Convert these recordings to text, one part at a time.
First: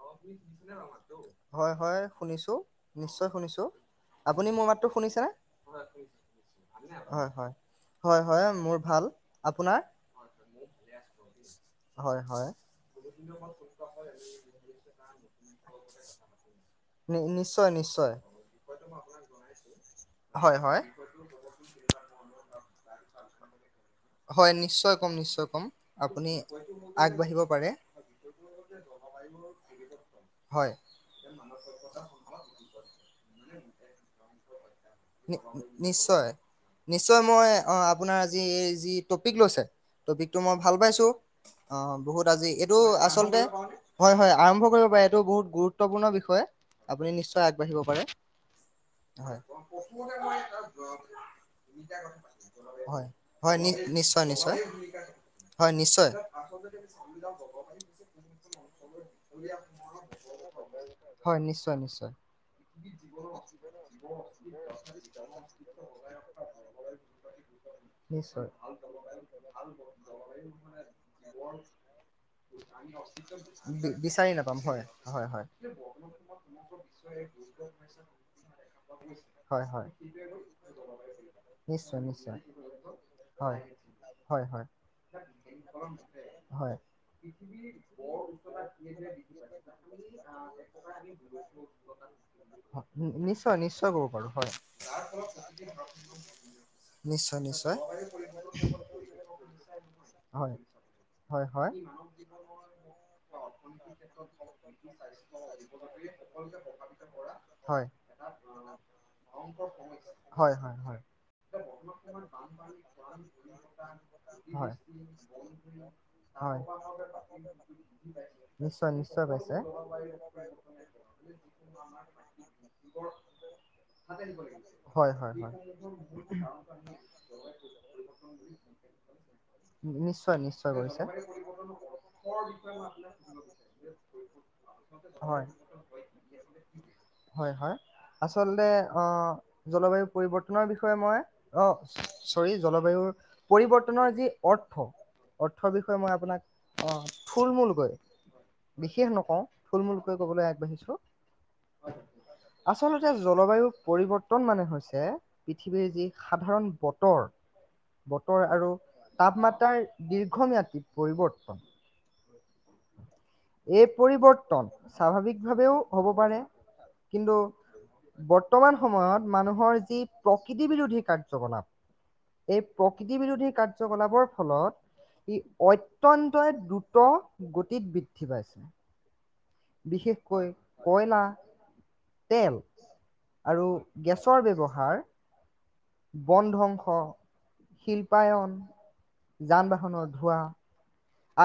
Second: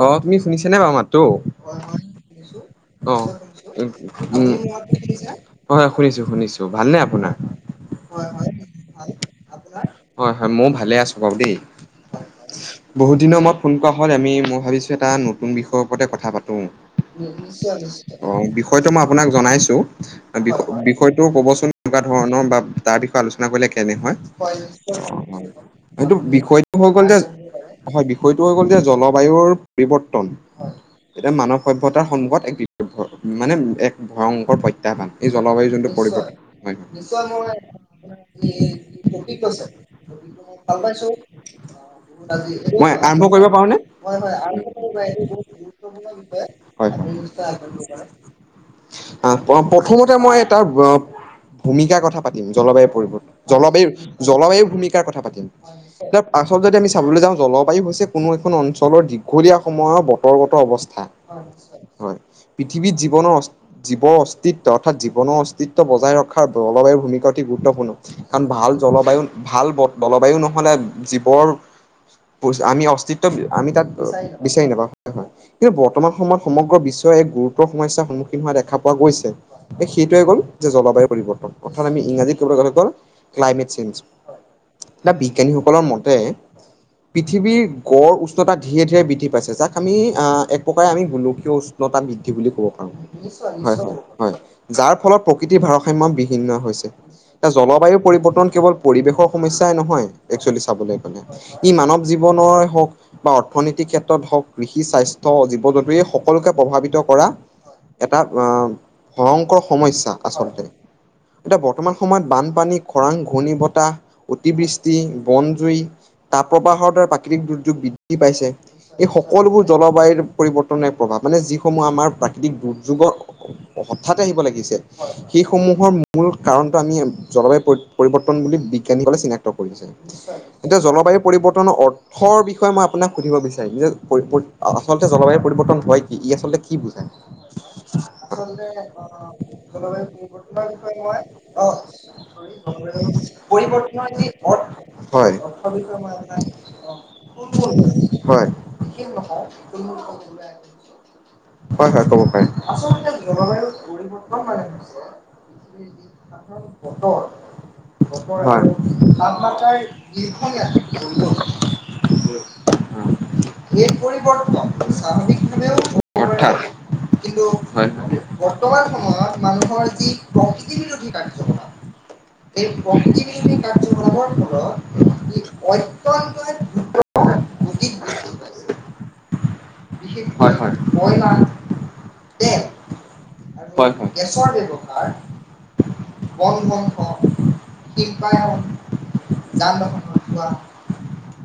অ তুমি শুনিছেনে বাৰু মাতটো হয় হয় শুনিছো অ নিশ্চয় শুনিছো আপুনি উম মোৰ মাতটো শুনিছেনে হয় শুনিছো শুনিছো ভালনে হয় আপোনাৰ হয় হয় হয় মোৰ ভাল আপোনাৰ হয় হয় ময়ো ভালে আছো বাৰু দেই হয় হয় বহুত দিনৰ মূৰত ফোন হ'ল আমি ম ভাবিছো এটা নতুন বিষয়ৰ ওপতে কথা পাতো। নি- নিশ্চয় নিশ্চয় অ বিষয়টো মই আপোনাক জনাইছো হয় হয় বিষয়টো কবচোন কেনেকুৱা ধৰণৰ বা তাৰ বিষয়ে আলোচনা কৰিলে কেনে হয়, অ নিশ্চয় কম নিশ্চয় কম সেইটো আপুনি বিষয়টো হয় গল যে, আগবাঢ়িব পাৰে হয় বিয় তোৰ হৈ গ'ল যে জলবায়ুৰ পৰিৱৰ্তন হয় এতিয়া মানৱ সভ্যতাৰ সন্মুখত এক মানে এক ভয়ংকৰ প্ৰত্যাহ্বান এই নি- জলবায়ু যোনটো নিশ্চয় পৰিৱৰ্তন নিশ্চয় মই অ, আপোনাৰ আজি এই যি টপিক লৈছে টপিকটো মই ভাল পাইছো অ বহুত আজি এইটো মই আৰম্ভ আচলতে কৰিব হয় হয় আৰম্ভ [inaudible] কৰিব পাৰে হয় এইটো বহুত গুৰুত্বপূৰ্ণ বিষয় আপুনি নিশ্চয় আগবাঢ়িব পাৰে হয় প্ৰথমতে মই তাৰ ভূমিকাৰ কথা পাতিম জলবায়ু হয় পৰিব হয় নি জলবায়ু নিশ্চয় নিশ্চয় জলবায়ু ভূমিকাৰ কথা পাতিম হয় নিশ্চয় তাৰ পাছত যদি আমি চাবলৈ যাওঁ জলবায়ু হৈছে কোনো এখন অঞ্চলৰ যি দীঘলীয়া সময়ৰ বতৰগত অৱস্থা হয় নিশ্চয় নিশ্চয় হয় পৃথিৱীত জীৱনৰ জীৱৰ অস্তিত্ব অৰ্থাৎ জীৱনৰ অস্তিত্ব বজাই ৰখাৰ জলবায়ুৰ ভূমিকা অতি গুৰুত্বপূৰ্ণ নিশ্চয় কাৰণ ভাল জলবায়ু ভাল জলবায়ু নহলে জীৱৰ আমি অস্তিত্ব আমি তাত [unintelligible] বিচাৰি নাপাওঁ হয় হয় কিন্তু বৰ্তমান সময়ত সমগ্ৰ বিশ্বই এক গুৰুত্বৰ সমস্যাৰ সন্মুখীন হোৱা দেখা পোৱা গৈছে হয় হয় সেইটোৱে গ'ল যে জলবায়ু পৰিৱৰ্তন অৰ্থাৎ নিশ্চয় আমি নিশ্চয় ইংৰাজীত কবলৈ গলে গ'ল হয় ক্লাইমেট চেঞ্জ হয় হয় এটা বিজ্ঞানীসকলৰ মতে হয় পৃথিৱী গড় উষ্ণতা ধীৰে ধীৰে বৃদ্ধি পাইছে যাক আমি এক প্ৰকাৰে আমি গোলকীয় উষ্ণতা বৃদ্ধি বুলি কব পাৰো হয় নি- নিশ্চয় হয় নিশ্চয় ক'ব পাৰো হয় যাৰ ফলত প্ৰকৃতিৰ ভাৰসাম্য বিহিন্ন হৈছে নিশ্চয় এ নিশ্চয় জলবায়ু পৰিৱৰ্তন কেৱল পৰিৱেশৰ সমস্যাই নহয় হয় একচুৱেলি চাবলৈ গলে হয় ই হয় মানৱ জীৱ দ নোৱাৰে হওক বা অৰ্থনৈতিক ক্ষেত্ৰত হওক কৃষি স্বাস্থ্য জীৱ জন্তু এই সকলোকে প্ৰভাৱিত কৰা হয় এটা আহ ভয়ংকৰ সমস্যা হয় আচলতে হয় হয় এতিয়া বৰ্তমান সময়ত বানপানী খৰাং ঘূৰ্ণী বতাহ হয় অতিবৃষ্টি বন জুই তাপ হয় প্ৰবাহৰ দ্বাৰা দুৰ্যোগ পাইছে নিশ্চয় এই নিশ্চয় পাইছে সকলোবোৰ জলবায়ুৰ পৰিৱৰ্তনে প্ৰভাৱ মানে যিসমূহ আমাৰ প্ৰাকৃতিক দুৰ্যোগৰ হঠাতে আহিব লাগিছে হয় হয় হয় সেইসমূহৰ মূল কাৰণটো আমি জলবায়ু পৰি পৰিৱৰ্তন বুলি বিজ্ঞানীসকলে চিনাক্ত কৰিছে নি- নিশ্চয় নিশ্চয় এতিয়া কৰিছে জলবায়ু পৰিৱৰ্তনৰ অৰ্থ। [unintelligible] আপোনাক সুধিব হয় বিচাৰিম যে হয় হয় আচলতে আচলতে জলবায়ু আহ পৰিৱৰ্তন জলবায়ু পৰিৱৰ্তনৰ হয় বিষয়ে মই অ কি চৰি ই জলবায়ুৰ আচল পৰিৱৰ্তনৰ যি কি অৰ্থ বুজায় হয়? অ ফুল থুলমূলকৈ কবলৈ আগবাঢ়িছো হয় হয় কব পাৰে আচলতে জলবায়ু পৰিৱৰ্তন মানে হৈছে পৃথিৱীৰ যি সাধাৰণ বতৰ বতৰ হয় আৰু তাপমাত্ৰাৰ দীৰ্ঘম্যাদী পৰিৱৰ্তন উম [inaudible] এই পৰিৱৰ্তন স্বাভাৱিকভাৱেও হব পাৰে অৰ্থাৎ হয়। কিন্তু বৰ্তমান সময়ত মানুহৰ যি প্ৰকৃতি বিৰোধী কাৰ্যকলাপ এই প্ৰকৃতি বিৰোধী কাৰ্যকলাপৰ ফলত ই অত্যন্তই দ্ৰুত গতিত বৃ হয় কয়লা, হয় তেল আৰু গেছৰ ব্যৱহাৰ বন ধ্বংস শিল্পায়ন যান বাহনৰ ধোঁৱা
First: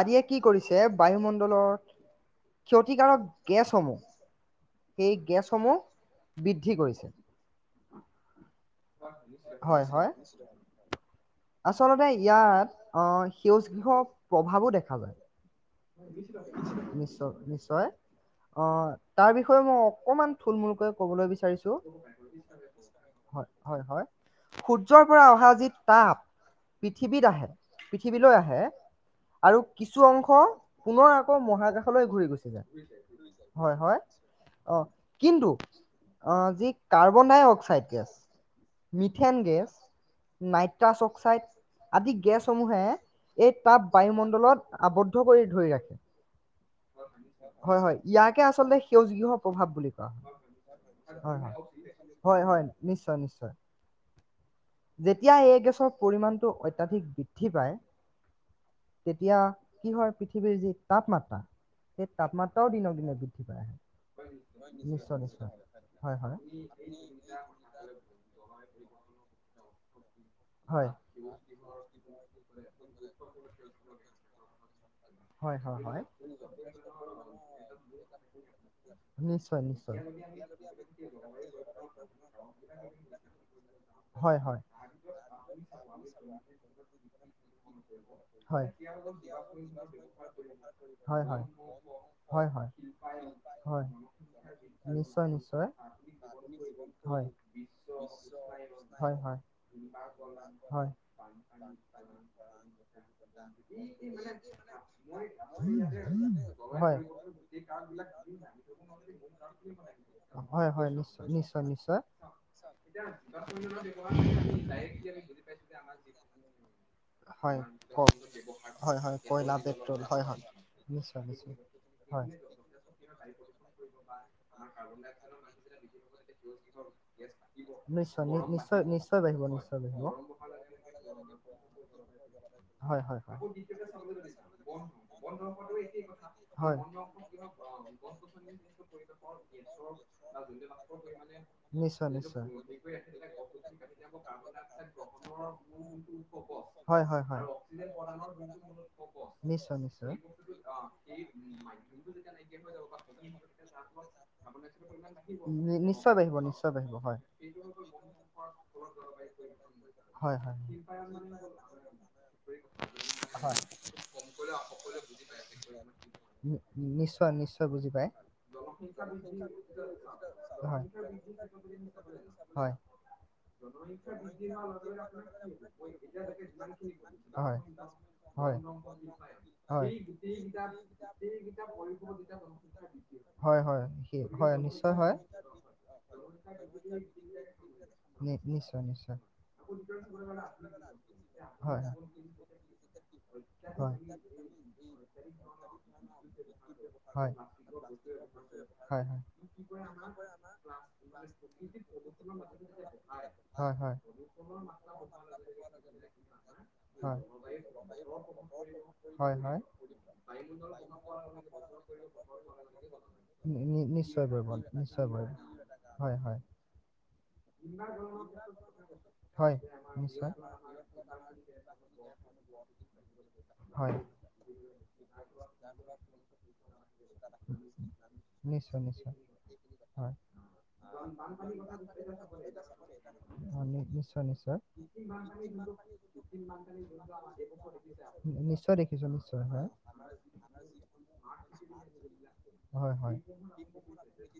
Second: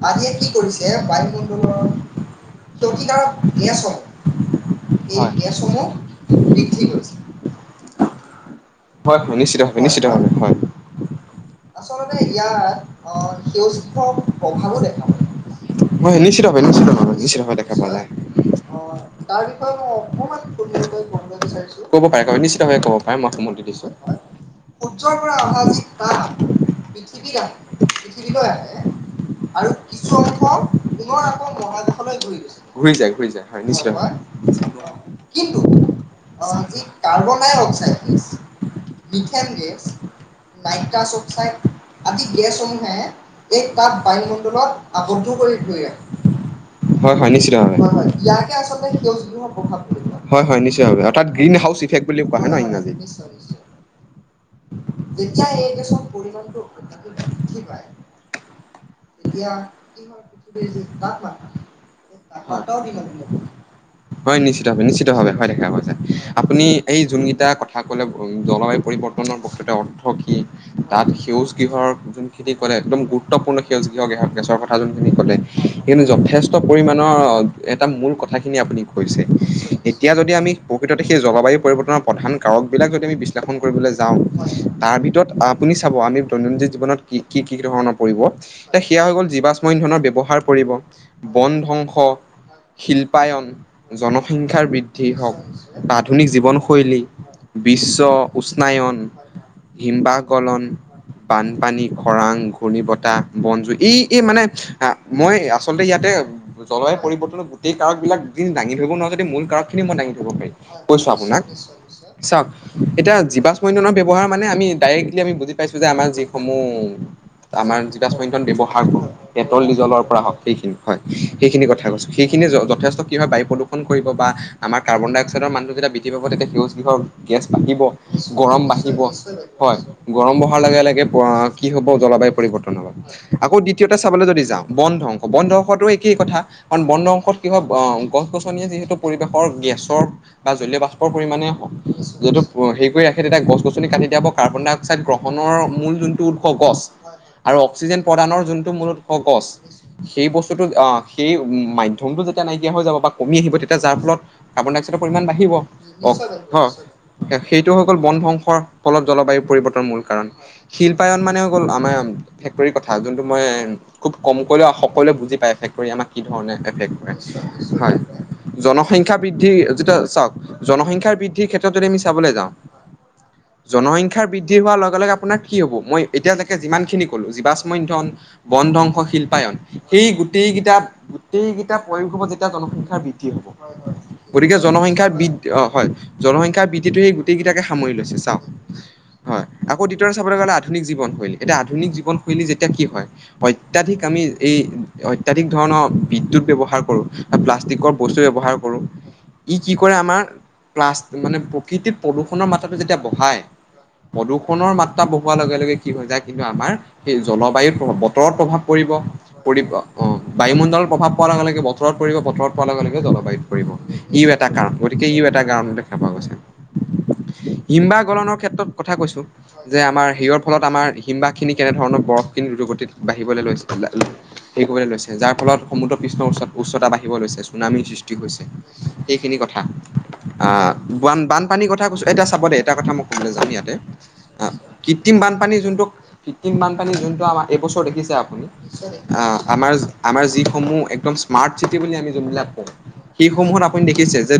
আৰিয়ে কি কৰে ছে বায়ুমণ্ডলৰ ক্ষতিকাৰক গেছসমূহ এই গেছসমূহ বৃদ্ধি কৰিছে। হয়হ য় নিশ্চিত ভাৱে, নিশ্চিত ভাৱে হয়, আচলতে ইয়াৰ ইয়াত আহ সেউজ সেউজগৃহ প্ৰভাৱো দেখা যায় পায়। হয়, নিশ্চিত ভাৱে-নিশ্চিত নিশ্চয় ভাৱে-নিশ্চিত ভাৱে দেখা নিশ্চয়। পোৱা যায়। অ' অ তাৰ বিষয়ে মই অকণমান থুলমূলকৈ ক'ব বিচাৰিছো। ক'ব পাৰে, ক'ব পাৰে নিশ্চিতভাৱে ক'ব পাৰে মই হয় সময় দিম হয় হয় নিশ্চয়কৈ সূৰ্যৰ পৰা অহা যি তাপ পৃথিৱীত আহে, পৃথিৱীলৈ আহে আৰু কিছু অংশ পুনৰ আকৌ মহাকাশলৈ ঘূৰি গুচি যায়। ঘূৰি হয় হয় যায়, ঘূৰি অ যায় কিন্তু হয় নিশ্চিত অ ভাৱে যি কিন্তু কাৰ্বন ডাই এই oxide gas carbon dioxide methane gas, nitrous oxide আদি গেছসমূহে এই তাপ বায়ুমণ্ডলত আৱদ্ধ কৰি ধৰি ৰাখে [unintelligible] হয়-হয় নিশ্চিত ভাৱে হয়-হয়। ইয়াকে আকৌ সেউজ গৃহ প্ৰভাৱ বুলি কোৱা হয়। হয়-হয় নিশ্চিতভাৱে অৰ্থাৎ হয় গ্ৰীণ হয় হয় হাউচ ইফেক্ট বুলি কোৱা হয় ন ইংৰাজীত নিশ্চয় নিশ্চয় যেতিয়া এতিয়া এই গেছৰ দশক [unintelligible] হয়-হয়। পৰিমাণটো অত্যাধিক বৃদ্ধি পায় তেতিয়া কি হয় পৃথিৱীৰ যি তাপমাত্ৰা সেই তাপমাত্ৰাও দিনক দিনে বৃদ্ধি পাই আহে নিশ্চিত ভাৱে, নিশ্চিত নিশ্চয় ভাৱে হয় নিশ্চয় দেখা পোৱা যায়। হয় হয় আপুনি এই যোনকেইটা কথা ক'লে জলবায়ু পৰিৱৰ্তনৰ বকে [unintelligible] হকি হয় তাত সেউজ গৃহৰ যোনখিনি ক'লে একদম গুৰুত্বপূৰ্ণ সেউজ গৃহ গৃহত গেছৰ কথা যোনখিনি ক'লে হয় হয় সেইখিনি হয় যথেষ্ট পৰিমাণৰ এটা মূল কথাখিনি আপুনি কৈছে। নিশ্চয় নিশ্চয় এতিয়া যদি আমি প্ৰকৃততে সেই জলবায়ু পৰিৱৰ্তনৰ প্ৰধান কাৰক বিলাক বিশ্লেষণ কৰিবলৈ যাওঁ হয় হয় তাৰ আপুনি চাব আমি দৈনন্দিন জীৱনত কি-কি-কি ধৰণৰ পৰিব হয় এতিয়া সেয়া হৈ গ'ল জীৱাশ্ম ইন্ধনৰ ব্যৱহাৰ পৰিব। হয় হয় বন ধ্বংস, হয় হয় শিল্পায়ন, হয় জনসংখ্যাৰ বৃদ্ধি নিশ্চয় হওক, নিশ্চয় আধুনিক জীৱনশৈলী হয় বিশ্ব উষ্ণায়ন হয় হয় হিমবাহ গলন, হয় বানপানী, খৰাং, ঘূৰ্ণী বতাহ, বনজুই এই এই মানে আহ মই আচলতে ইয়াতে জলবায়ু পৰিৱৰ্তনৰ গোটেই কাৰক বিলাক দাঙি ধৰিব নোৱাৰো যদি মূল কাৰক খিনি মই দাঙি ধৰিব পাৰিম হয় হয় কৈছো নিশ্চয় আপোনাক নিশ্চয় নিশ্চয় চাওঁক এতিয়া জীৱাশ্ম ইন্ধনৰ ব্যৱহাৰ মানে আমি ডাইৰেক্টলি আমি বুজি পাইছো যে আমাৰ যিসমূহ হয় আমাৰ জীৱাশ্ম ইন্ধন ব্যৱহাৰ কৰো পেট্ৰ'ল ডিজেলৰ পৰা হওঁক সেইখিনি হয়। নিশ্চয় সেইখিনি কথা কৈছো সেইখিনি যথেষ্ট কি হয় বায়ু প্ৰদূষণ কৰিব বা আমাৰ কাৰ্বন ডাই অক্সাইডৰ মানুহ যেতিয়া বৃদ্ধি পাব তেতিয়া সেউজ গৃহৰ গেছ বাঢ়িব, তেতিয়া সেউজ গৃহৰ নিশ্চয় গৰম বাঢ়িব হয়, গৰম বঢ়াৰ লগে লগে কি হ'ব জলবায়ু পৰিৱৰ্তন হ'ব। হয় হয় হয় আকৌ দ্বিতীয়তে চাবলৈ যদি যাও বন ধ্বংস, বন ধ্বংসটো একেই কথা কাৰণ বন ধ্বংসৰ কি হয় আহ গছ-গছনিয়ে যিহেতু পৰিৱেশৰ গেছৰ বা জলীয় বাষ্প পৰিমাণে হওক। নিশ্চয় যিহেতু নিশ্চয়। হেৰি কৰি ৰাখে তেতিয়া গছ-গছনি কাটি দিয়া কাৰ্বন ডাই অক্সাইড গ্ৰহণৰ মূল যোনটো উৎস গছ হয় হয় হয়। আৰু অক্সিজেন প্ৰদানৰ যোনটো মূল উৎস গছ। নিশ্চয় নিশ্চয়। সেই বস্তুটো সেই মাধ্যমটো যেতিয়া নাইকিয়া হৈ যাব বা কমি আহিব তেতিয়া যাৰ ফলত কাৰ্বন ডাই অক্সাইডৰ পৰিমাণ বাঢ়িব নি- নিশ্চয় বাঢ়িব অ'--‌ নিশ্চয় বাঢ়িব হয় সেইটো হৈ গ'ল বন ধংসৰ ফলত জলবায়ু পৰিৱৰ্তনৰ মূল কাৰণ হয় হয়। শিল্পায়ন মানে গ'ল। আমাৰ ফেক্টৰীৰ কথা যোনটো মই হয় খুব কমকৈ সকলোৱে বুজি পায় ফেক্টৰী আমাক কি ধৰণে নি- এফেক্ট কৰে নিশ্চয় নিশ্চয় বুজি হয়। পায়। জনসংখ্যা বৃদ্ধি যেতিয়া চাওক হয় জনসংখ্যা বৃদ্ধি ক্ষেত্ৰত যদি আমি চাবলৈ যাও হয়। জনসংখ্যা বৃদ্ধি হোৱাৰ লগে লগে আপোনাৰ কি হ'ব মই এতিয়ালৈকে যিমানখিনি ক'লো জীৱাশ্ম ইন্ধন, হয়। বন ধ্বংস, শিল্পায়ন সেই গোটেইকেইটা গোটেইকেইটা প্ৰয়োগ হ'ব। যেতিয়া জনসংখ্যা বৃদ্ধি হ'ব হয়। হয় হয় সেই- হয় গতিকে নিশ্চয় জনসংখ্যা হয়। বৃদ্ধি অ' হয়। জনসংখ্যা বৃদ্ধিটো সেই গোটেইটাকে সামৰি লৈছে। নি চা নিশ্চয় নিশ্চয়। আকৌ হয় আকৌ দ্বিতীয়তে চাবলৈ গ'লে আধুনিক জীৱনশৈলী এতিয়া আধুনিক জীৱনশৈলী যেতিয়া কি হয়। অত্যাধিক আমি এই অত্যাধিক ধৰণৰ বিদ্যুৎ ব্যৱহাৰ কৰো। প্লাষ্টিকৰ বস্তু ব্যৱহাৰ কৰো কৰোঁ। ই কি কৰে আমাৰ প্লাষ্ট মানে প্ৰকৃতিৰ প্ৰদূষণৰ মাত্ৰটো যেতিয়া বহাই হয় হয়। ই প্ৰদূষণৰ মাত্ৰা বহোৱাৰ লগে লগে কি হৈ যায় কিন্তু আমাৰ সেই জলবায়ুত প্ৰভাৱ বতৰত প্ৰভাৱ পৰিব হয় হয়। পৰি বায়ুমণ্ডলত প্ৰভাৱ পোৱাৰ লগে লগে বতৰত পৰিব বতৰত পোৱাৰ লগে লগে জলবায়ুত নি- পৰিব নি- ই নিশ্চয় এটা পাৰিব কাৰণ গতিকে নিশ্চয় ই পাৰিব এটা গাম দেখা পোৱা হয় গৈছে হয় হিমবাহ‌ গলনৰ ক্ষেত্ৰত কথা কৈছোঁ, হয় যে আমাৰ নিশ্চয় হেৰিৰ ফলত, আমাৰ হিমবাহখিনি কেনেধৰণৰ বৰফখিনি দ্ৰুতগতিত বাঢ়িবলৈ লৈছে, হয় হেৰি কৰিবলৈ লৈছে, যাৰ ফলত সমুদ্ৰ পৃষ্ঠৰ উচ্চতা, উচ্চতা বাঢ়িবলৈ লৈছে, চুনামীৰ সৃষ্টি হৈছে, নিশ্চয় নিশ্চয় সেইখিনি কথা। হয় অঁ, বান বানপানীৰ কথা কৈছো, এতিয়া চাব দে এটা কথা মই ক'বলে যাম অ, ইয়াতে নি- নিশ্চয় নিশ্চয় কৃত্ৰিম বানপানী যোনটো কৃত্ৰিম বানপানী যোনটো আমাৰ এইবছৰ দেখিছে নি- আপুনি নিশ্চয় দেখিছোঁ নিশ্চয় হয় আমাৰ আমাৰ যিসমূহ একদম স্মাৰ্ট চিটি বুলি আমি যোনবিলাক কওঁ হয় হয় সেইসমূহত আপুনি দেখিছে যে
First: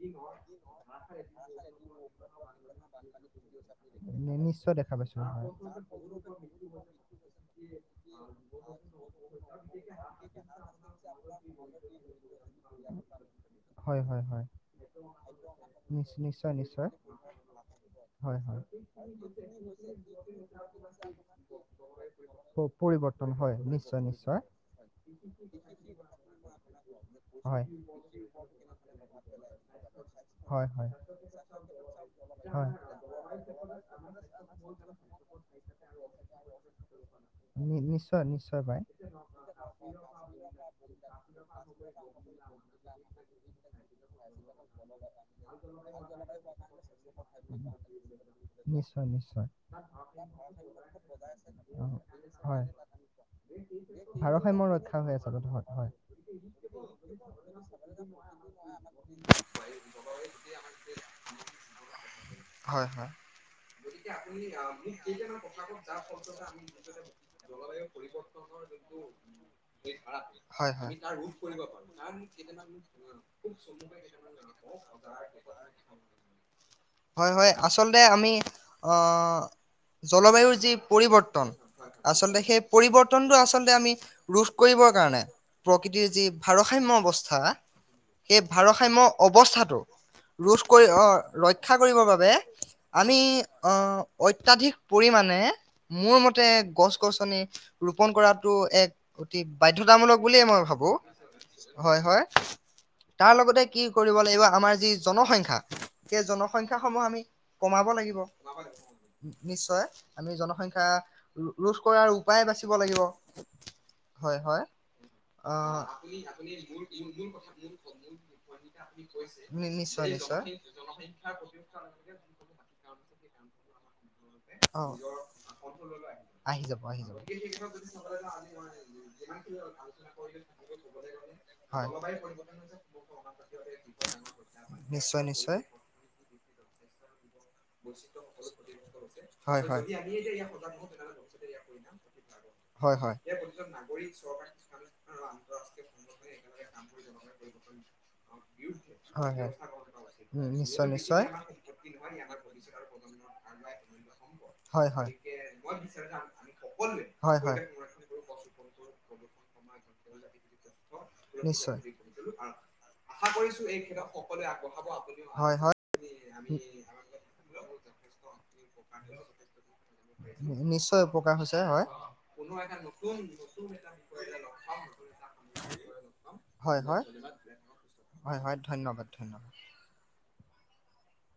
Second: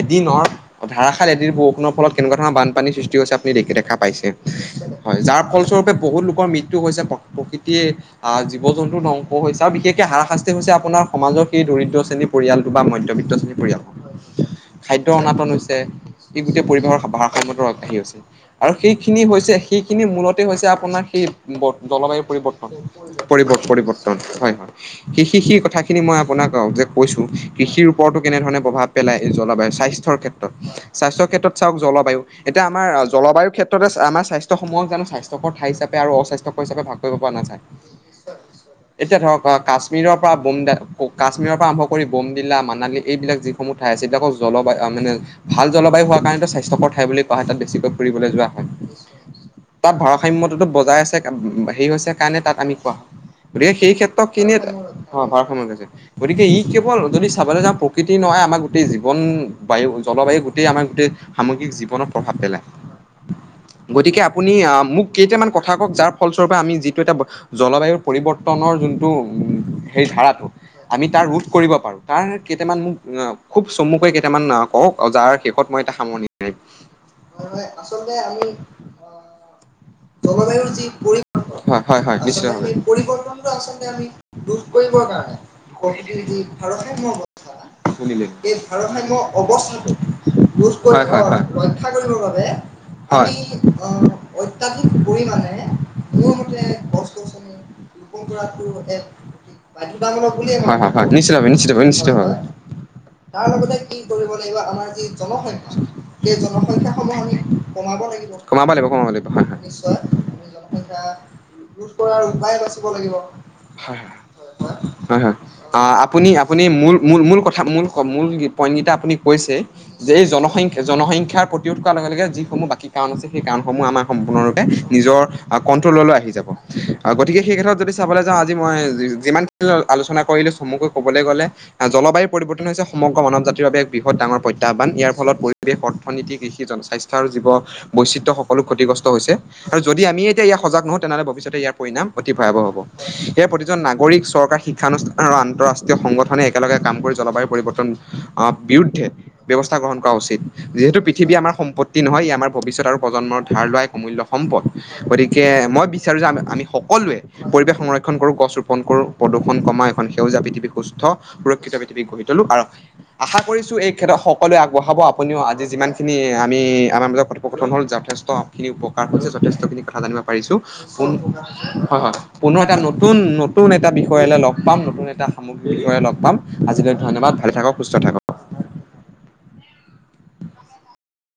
এদিনৰ ধাৰাখাৰ এদিন বৰষুণৰ ফলত কেনেকোৱা ধৰণৰ বানপানীৰ সৃষ্টি হৈছে আপুনি দেখা পাইছে, নি- নিশ্চয় দেখা হয় পাইছোঁ যাৰ ফলস্বৰূপে বহুত লোকৰ মৃত্যু হৈছে, প্ৰ, প্ৰকৃতিয়ে অঁ জীৱ জন্তু ধ্বংস হৈছে, আৰু বিশেষকে হাৰাশাস্তি হৈছে আপোনাৰ সমাজৰ সেই দৰিদ্ৰ শ্ৰেণীৰ পৰিয়ালটো বা মধ্যবিত্ত শ্ৰেণীৰ পৰিয়ালটো। হয় হয় হয় খাদ্য অনাতন হৈছে, নিশ্চ- ই নিশ্চয় গোটেই নিশ্চয় পৰিবেশৰ গাঢ়িছে হয় হয় আৰু সেইখিনি হৈছে, সেইখিনি মূলতে হৈছে আপোনাৰ সেই জলবায়ুৰ পৰিৱৰ্তন। প- পৰিৱৰ্তন হয় নিশ্চয় পৰিবৰ্তন, নিশ্চয় হয়! হয়! স, স, সেই কথাখিনি মই আপোনাক যে কৈছো, হয় কৃষিৰ ওপৰতো কেনেধৰণে প্ৰভাৱ পেলাই জলবায়ু‌ স্বাস্থ্যৰ ক্ষেত্ৰত, হয় হয় স্বাস্থ্যৰ ক্ষেত্ৰত চা জলবায়ু, এতিয়া হয় আমাৰ জলবায়ুৰ ক্ষেত্ৰতে আমাৰ স্বাস্থ্যসমূহক জানো, স্বাস্থ্যকৰ ঠাই হিচাপে আৰু অস্বাস্থ্যকৰ হিচাপে ভাগ কৰিব পৰা নাযায়? নি- নিশ্চয় নিশ্চয় পায় এতিয়া ধৰক অ' কাশ্মীৰৰ পৰা বোমডিল্লা, কাশ্মীৰৰ পৰা আৰম্ভ কৰি বোমডিল্লা, মানালী এইবিলাক যিসমূহ ঠাই আছে জলবায়ু মানে ভাল জলবায়ু হোৱাৰ কাৰণেতো স্বাস্থ্যকৰ ঠাই বুলি কোৱা হয় তাত বেছিকৈ ফুৰিবলৈ যোৱা হয়। নিশ্চয় নিশ্চয় তাত ভাৰসাম্যতো বজাই আছে অ, হেৰি হৈছে কাৰণে তাত আমি কোৱা হয়, গতিকে সেই ক্ষেত্ৰত কেনে ভাৰসাম্য ৰক্ষা হৈ আছে আচলতে ভাৰসাম্য হয় হেৰুৱাইছে গতিকে ই কেৱল যদি চাবলৈ যাওঁ প্ৰকৃতি নহয়, আমাক জীৱন, বায়ু জলবায়ু গোটেই আমাৰ গোটেই সামগ্ৰিক জীৱনত প্ৰভাৱ পেলায়। হয় হয় গতিকে আপুনি মোক কেইটামান কথা কওক, যাৰ ফলস্বৰূপে আমি যিটো এটা জলবায়ুৰ পৰিৱৰ্তনৰ যোনটো হেই ধাৰাটো হয় আমি তাৰ ৰোধ হয় কৰিব পাৰোঁ তাৰ কেইটামান মোক অ চমুকৈ কেইটামান কওক, যাৰ শেষত মই এটা মাৰিম। হয় হয় আচলতে আমি অহ জলবায়ুৰ যি পৰিৱৰ্তন হয় হয় হয় আচলতে সেই নিশ্চয়ভাৱে। পৰিৱৰ্তনটো আচলতে আমি ৰোধ কৰিবৰ কাৰণে প্ৰকৃতিৰ যি ভাৰসাম্য অৱস্থা সেই ভাৰসাম্য অৱস্থাটো ৰোধ কৰি ৰক্ষা কৰিবৰ বাবে আমি হয়। অহ অত্যাধিক পৰিমাণে মোৰ মতে গছ গছনি ৰোপন কৰাটো এক অতি বাধ্যতামূলক বুলিয়ে মই হয় ভাবো হয় হয় হয় হয় তাৰ লগতে কি কৰিব লাগিব আমাৰ যি জনসংখ্যা সেই জনসংখ্যাসমূহ আমি কমাব লাগিব কমাব লাগিব কমাব লাগিব হয় হয় নিশ্চয় জনসংখ্যা ৰোধ কৰাৰ উপায় বাচিব লাগিব হয় হয় আপুনি আপুনি মূল কথা মূল মূল মূল পইণ্টকেইটা আপুনি কৈছে এই জনসংখ্যা যে জনসংখ্যা জনসংখ্যাৰ প্ৰতিৰোধ কৰোৱাৰ লগে লগে যিসমূহ বাকী কাৰণ আছে সেই কাৰণসমূহ আমাৰ সম্পূৰ্ণৰূপে নিজৰ কন্ট্ৰললৈ আহি যাব, গতিকে সেই ক্ষেত্ৰত যদি চাবলৈ যাওঁ আজি মই যিমাখিনি আলোচনা কৰিলো চমুকৈ ক'বলৈ গ'লে জলবায়ু পৰিৱৰ্তন হৈছে সমগ্ৰ মানৱ জাতিৰ বাবে এক বৃহৎ ডাঙৰ প্ৰত্যাহ্বান, ইয়াৰ ফলত অৰ্থনীতি কৃষি জনস্বাস্থ্য আৰু জীৱ বৈচিত্ৰ্য সকলো ক্ষতিগ্ৰস্ত হৈছে, আৰু চ' যদি আমি এতিয়া ইয়াৰ সজাগ নহওঁ তেনেহ'লে ভৱিষ্যতে ইয়াৰ পৰিণাম অতি ভয়াৱহ হব। হয় হয় সেয়ে প্ৰতিজন নাগৰিক চৰকাৰ শিক্ষানুষ্ঠান আৰু আন্তঃৰাষ্ট্ৰীয় সংগঠনে একেলগে কাম কৰি জলবায়ু পৰিৱৰ্তন বিৰুদ্ধে হয় হয় ব্যৱস্থা গ্ৰহণ কৰা উম উচিত নিশ্চয় যিহেতু নিশ্চয়। পৃথিৱী আমাৰ সম্পত্তি নহয় ই আমাৰ ভৱিষ্যত আৰু প্ৰজন্মৰ ধাৰ লোৱা এক অমূল্য সম্পদ। হয় হয়। গতিকে মই বিচাৰো যে আমি সকলোৱে হয় হয়। পৰিৱেশ সংৰক্ষণ কৰো গছ ৰোপন কৰো প্ৰদূষণ কমাই এখন সেউজীয়া পৃথিৱী সুস্থ সুৰক্ষিত নিশ্চয়। পৃথিৱী গঢ়ি তুলো আৰু আশা কৰিছো এই ক্ষেত্ৰত সকলোৱে আগবঢ়াব হয় আজি হয়। যিমানখিনি আমি আমাৰ মাজত কথোপকথন হ'ল যথেষ্ট খিনি উপকাৰ হৈছে। যথেষ্টখিনি কথা জানিব পাৰিছোঁ। নিশ্চয় হয়, উপকাৰ হৈছে হয়, পুনৰ এটা নতুন, নতুন এটা বিষয় লগ পাম, নতুন এটা সামগ্ৰিক বিষয়ে লগ পাম। হয় আজিলৈ হয়। ধন্যবাদ। ভালে থাকক সুস্থ থাকক হয়, হয় ধন্যবাদ।